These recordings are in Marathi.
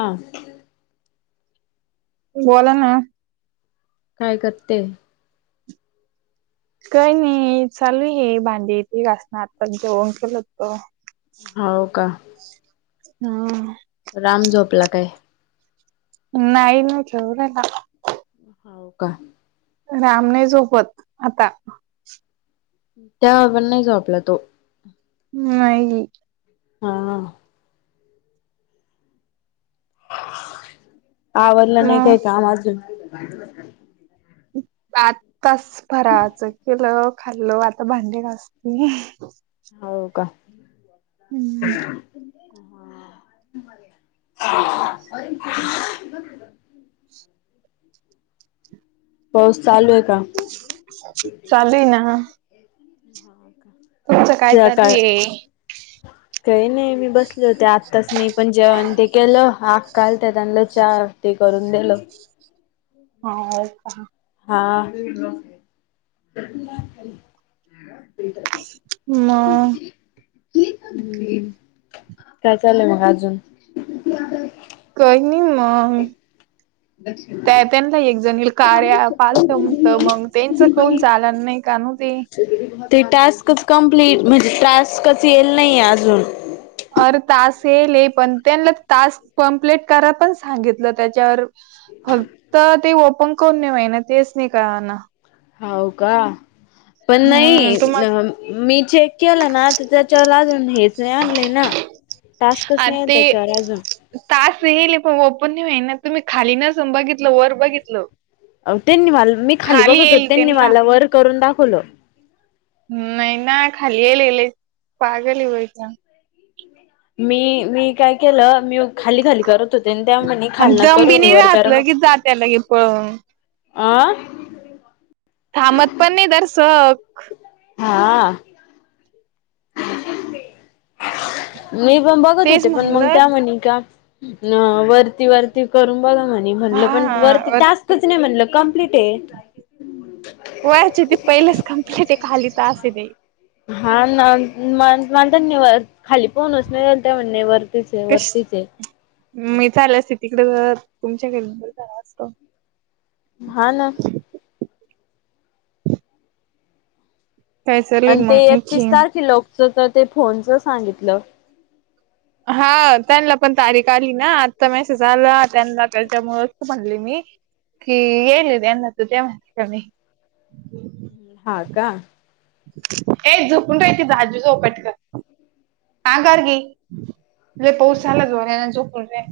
हा. बोला ना. काय करते? काही नाही चालू ये भांडी इथे घासण आता जेवण केलंतो. हाव का? हा. राम झोपला काय. नाही ना [inaudible] हो का. राम नाही झोपत आता. तेव्हा पण नाही झोपला तो. नाही. हा. आवरलं नाही मग काय काम अजून? आताच फराचं केलं खाल्ल आता भांडे घासती. हो का. हम्म. पाऊस चालू आहे का? चालू हाय ना. [unintelligible] तुमचं काय चालू सकाळ आहे? काही नाही मी बसले होते आता तस मी पण जेवण ते केलं आत्या आलत त्यांलं चहा ते करून दिलं. हा आय आय कहा हा प्रिंटर मग कॉफी [inaudible] काय चाललंय मंग अजून काय नाई मंग दक्ष त्या त्यांना एक जणीला कार्या अँप आलत. त मंग त्यांच कमुन चालत नाई, कानू ते ते टास्कच कंप्लिट म्हणजे, टास्कच येईल नाहीेये अजून. अरे टास्क येईल. पण त्यांना तास कंप्लिट करा पण सांगितलं त्याच्यावर फक्त ते ओपन कमुन नाय होईना, तेच नाय कळाना. होऊ का पण नाही, हम्म तुम्हा न मी चेक केलं ना, त त्याच्यावर अजून हेच नाय आणलय ना टास्कच नाहीये त्याच्यावर अजून. टास्क येईल. पण ओपन नाई होईना, तुम्ही खाली नसन बघीतलं वर बघितलं अ त्यांनी मला, मी खाली बघत होत. येईल त्यांनी त्यांनला मला वर करून दाखवलं. नाई ना खाली येईलेले. पागल ये बाई त्या मी, मी, काय केलं, मी खाली खाली करत होत तेनं त्या म्हणे आणि खालना दम बी करून ये, नाही वर राहत करा मग, लगेच जात्या लगे पळून अ थांबत पण नाही जरसक. हा मी पण बघत तेच होते. पण मंग म्हणलं त्या म्हणे का न वर ती वरती करून बघा म्हणे, म्हणलं पण वरती हा टास्कच नाय, म्हणलं कंप्लीट ये. [unintelligible] वरचे ते पहिलेच कंप्लीट ये, खाली टास ये ते हा ना, ना नांत निवतं खाली पाहूनच नाय, त्या म्हणे वरतीच ये कश वरतीच ये. मी आले असते, तिकड तुमच्या घरी त बर झाला असत. हा ना. काय चालय आणि ते मग आणखी एकतीस तारखेला लॉकच, त ते फोनच सांगितलं. हा त्यांना पण तारीख आली ना आत्ता मेसेज आला त्यांना त्याच्यामुळच त म्हणली मी की येईले त्यांना त त्या म्हणता का नाय. हा का ये झोपून राहाय की, आजी जवळ पटकन अंगारकी, लय पाऊस आला जोरात आणि झोपूण राय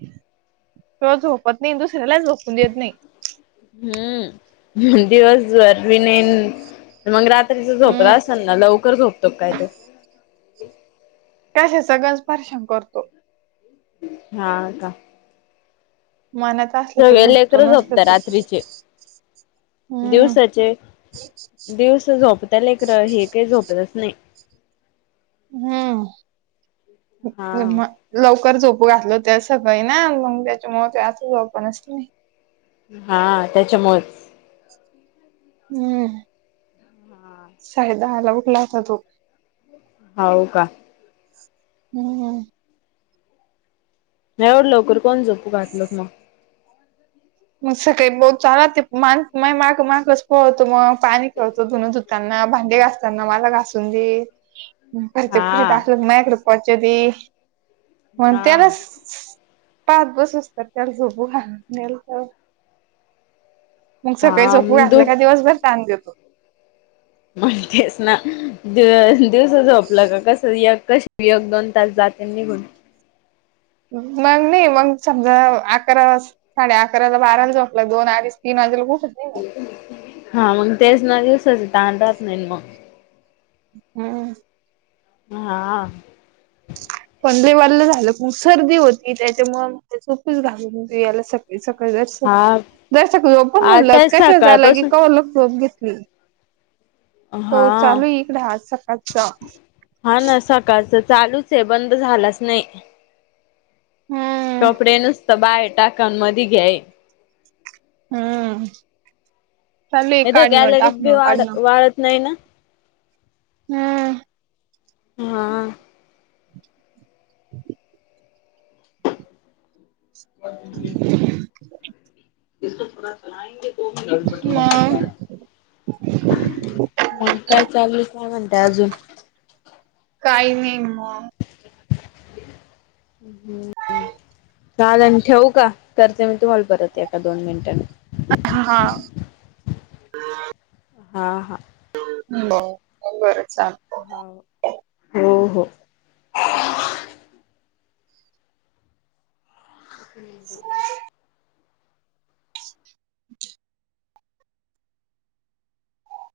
तो झोपत नाही. आणि दुसऱ्यालाही झोपून देत नाही. हम्म, दिवसभर बी नाहीन मंग रात दुपारी जे झोपला हम्म आसन ना, लवकर झोपतो क काय तो कशा सगळंच परेशान करतो. हा का मानत सगळे लेकर झोपता. रात्रीचे हम्म दिवसाचे दिवसां झोपता लेकरं हे काय झोपतच नाय. हं हे हा. म लवकर झोपू घातल होत आज सकाळी ना मंग त्याच्यामुळ काय आता झोपनाच ते हा त्याच्यामुळे हम्म, साडेदहाला उठला होता तो. हाव का? हम्म. येवल लवकर कोण झोपू घातलंत म? मग सकाळी मो चाला ते मा माया मागं मागंच पळंतो म पानी खेळतो, धुनं त्यांना भांडे घासतांना मला घासून दे घरच्या प्लेट हा. असलं की माझ्याकडे पोहच दे पण हा. त्यालाच पाआत बसुस्तर त्याला झोपू घालह्न्याला. म सकाळी हा झोपू दु घातलं का दिवसभर ताण देतो. माहितीस्सह ना? दिव दिवसा झोपला का कसं? येकच योक दोन तास जात्यात निघून. मंग नायी मंग समजा अकरा वास साडे अकराला बाराला जोपला, दोन, आडीच, तीन वाजेलोक उठत नाही ना. हा मग तेच न? दिवसाचं तान ऱ्हात नाईना म? हम्म. म हा. पनरे वल्लं झालं की सर्रदी होती त्याच्यामुळं ते टोपीच घालत होते यायला सक ते सगळी जरसं हा [unintelligible] म्हणलं आता कशाला जायला की सकाळपासून कवरलोक [unintelligible] घेतली. हो हा. चालूइ हे इकडे आज सकाळचा. हा न, सकाळचा चालूचहे. बंद झालाच नाही. हम्म कपडे नुसतं बाहेर टाकान मधी घ्याय. हं, चालूए काढणं, टाकणं, काढणं. कळत नाही ना? हम्म. हा. [inaudible] मग [inaudible] मंग काय चालूए? काय म्हंताय अजून? काही नाई म [unintelligible] हं. हं, चाल आन ठेउ का? करते मी तुम्हाला परत एका दोन मिनटांनी. अह हा. हा हा. [inaudible] बरं चाल हाव, हो हो. [inaudible]